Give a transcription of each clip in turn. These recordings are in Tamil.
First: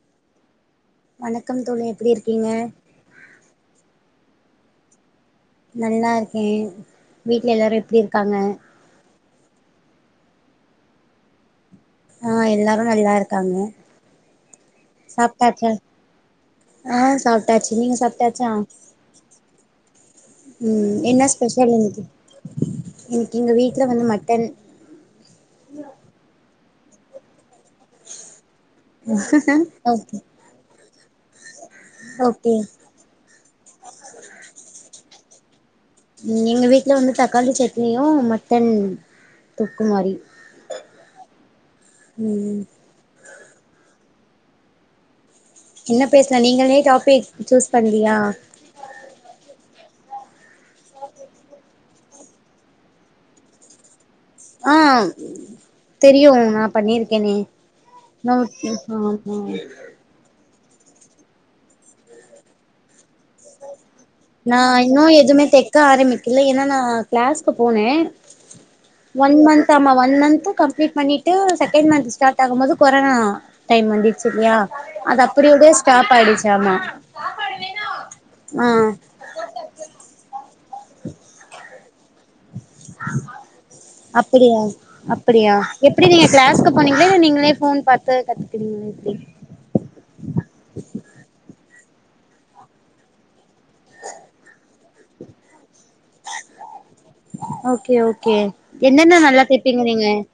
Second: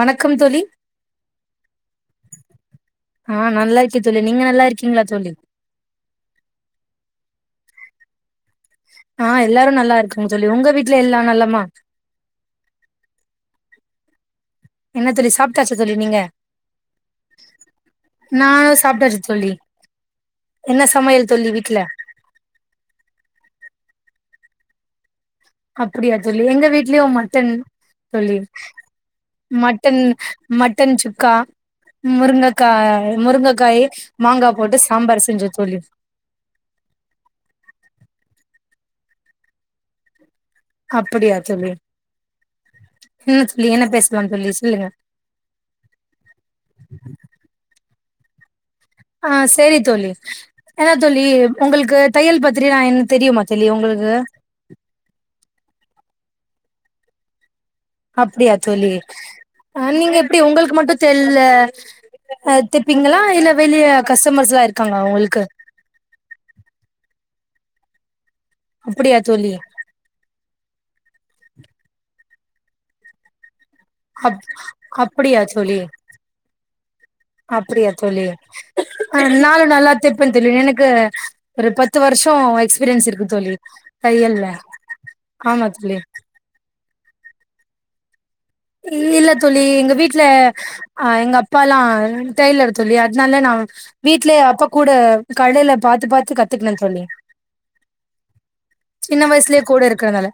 வணக்கம் தோழி வணக்கம் தோழி எப்டி இருக்கீங்க ஆ நல்லா இருக்கே தோழி நீங்க நல்லா இருக்கீங்ளா தோழி நல்லா இருக்கேன் வீட்ல எல்லாரும் எப்டி இருக்காங்க ஆ எல்லாரும் நல்லா இருக்காங்க தோழி உங்க வீட்ல எல்லா நலமா ஆஹ் எல்லாரும் நல்லா இருக்காங்க என்ன தோழி சாப்ட்டாச்சா தோழி நீங்க ஆஹ் சாப்பிட்டாச்சு நீங்க சாப்பிட்டாச்சா நானு சாப்ட்டாச்சு தோழி உம் சமையல் என்ன தோழி ஸ்பெஷல் வீட்ல இன்னைக்கு இன்னைக்கு எங்க வீட்டுல வந்து மட்டன் அப்டியா தோழி எங்க வீட்லயு மட்டன் தோழி மட்டன் ஓகே மட்டன் சுக் க்கா ஓகே முருங்கக்கா முருங்கைக்காய் மாங்கா போட்டு சாம்பார் செஞ்சோ தோழி உம் எங்க வீட்டுல வந்து தக்காளி சட்னியு மட்டன் தொக்கு மாரி அப்டியா தோழி ம் என்ன தோழி என்ன பேசலாம் தோழி சொல்லுங்க என்ன பேசலா நீங்களே டாபிக் சூஸ் பண்லியா ஆஹ் செரி தோழி ஏதா தோழி உங்களுக்கு தையல் பத்திரி நான் என்ன தெரியுமா தோழி உங்களுக்கு ஆஹ் தெரியும் நா பண்ணிருக்கேனே அப்டியா நோட் தோழி ஆமா அஹ நீங்க எப்டி உங்களுக் மட்டும் தெல்ல அ தப்பிங்களா இல்ல வெளிய கஸ்டமர்ஸ்லா நான் இருக்காங்க இன்னும் உங்களுக்கு எதுவுமே தெக்க ஆரம்பிக்கல ஏன்னா நான் கிளாஸ்க்கு போனே அப்டியா ஒன் தோழி மந்த் ஆமா ஒன் மந்த்து கம்ளீட் பண்ணி டு செகண்ட் மந்த் ஸ்டார்ட் ஆகும் போது கொரோனா டைம் வந்துடுச்சு அப் இல்லியா அது அப்டியா அப்படியோடே ஸ்டாப் ஆயிடுச்சாமா அப்படியா தோழி நாலும் நல்லா தெப்பேன் தோழி எனக்கு ஒரு பத்து வருஷோ எக்ஸ்பீரியன்ஸ் இருக்கு தோழி தையல்ல அப்படியா அப்படியா ஆமா தோழி எப்படி நீங்க கிளாஸ்கு போனீங்களா நீங்க நீங்களே ஃபோன் பாத்து கத் இல்ல தோழி எங்க வீட்டுல அஹ் எங்க அப்பால்லா டெய்லர் தோழி அதனால நா வீட்லயே அப்பா கூட கடையில பாத்து பாத்து கத்துக்ண தோழி ஓகே ஓகே என்னென்ன சின்ன நல்லா வயசுலயே கூட தெப்பீங்க நீங்க இருக்கறனால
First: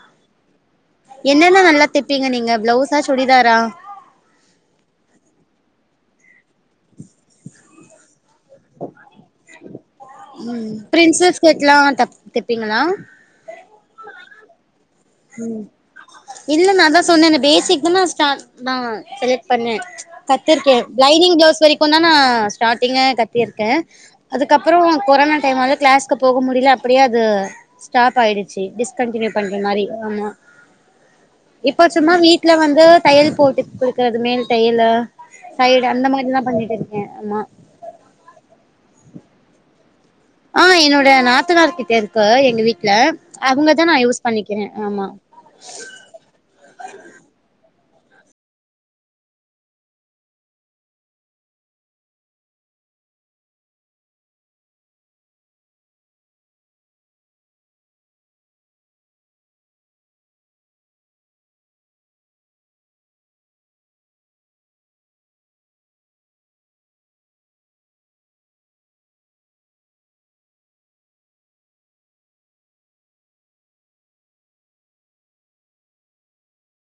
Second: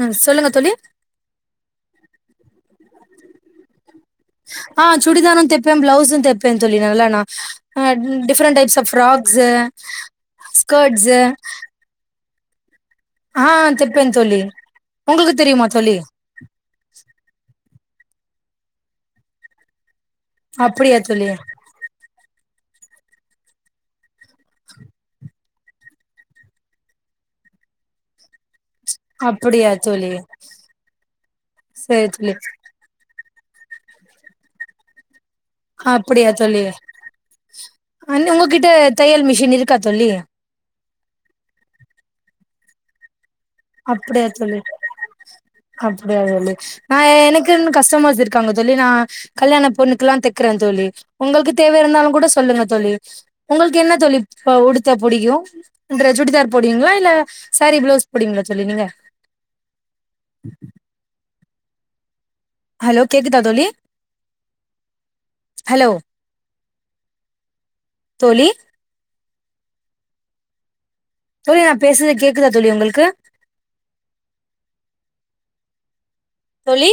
ஹ்ம் சொல்லுங்க தோழி என்னென்ன நல்லா தெப்பீங்க நீங்க பிளவுஸா சுடிதாரா ஆஹ் சுடிதாரும் தைப்பேன் பிளவுஸும் தைப்பேன் தோழி நல்லாண்ணா அ டிஃப்ரெண்ட் டைப்ஸ் ஆஃப் ஃப்ராக்ஸ்ஸு ம் பிரின்சஸ் கட்ல்லாம் தப் தப்பீங்களா ஆ தெப்பே தோழி உங்களுக்கு உம் தெரியுமா தோழி இல்ல நான் தான் சொன்னேனே பேசிக் இப்பதான் ஸ்டார்ட் நா செலக்ட் பண்ணேன் கத்துருக்கேன் அப்படியா தோழி லைனிங் ப்ளோஸ் வரைக்கும் தான் நா ஸ்டார்டிங்க கத்தியிருக்கேன் அதுக்கப்புறம் கொரோனா டைமாவ கிளாஸ்க்கு போக முடியல அப்படியே அது ஸ்டாப் ஆயிடுச் சி டிஸ்கண்டியூ பண்ற அப்படியா மாதிரி தோழி ஆமா இப்ப சரி சும்மா தோழி வீட்டுல வந்து தையல் போட்டி குடுக்கறது மேல் தையல்லு அப்படியா தோழி ஆமா அ உங்ககிட்ட தையல் மிஷின் இருக்கா தோழி ஆ என்னோட நாத்தனார்கிட்ட இருக்கு எங்க வீட்ல அவங்கதா நா யூஸ் அப்படியா தோழி பண்ணிக்கிறே ஆமா அப்படியா தோழி நா எனக்குன்னு கஷ் டமர்ஸ் இருக்காங்க தோழி நான் கல்யாண பொண்ணுக்குல்லாம் தைக்குறேன் சொல்லி உங்களுக்கு தேவ இருந்தாலும் கூட சொல்லுங்க தோழி உங்களுக்கு என்ன தோழி உடுத்த புடிக்கு என்ற சுடிதார் போடுவீங்களா இல்ல சாரீ பிளவுஸ் அபுடிங்களா சொல்லி நீங்க ஹலோ கேக்குதா தோழி ஹலோ தோழி தோழி நா பேசுறது கேக்குதா தோழி உங்களுக்கு தோழி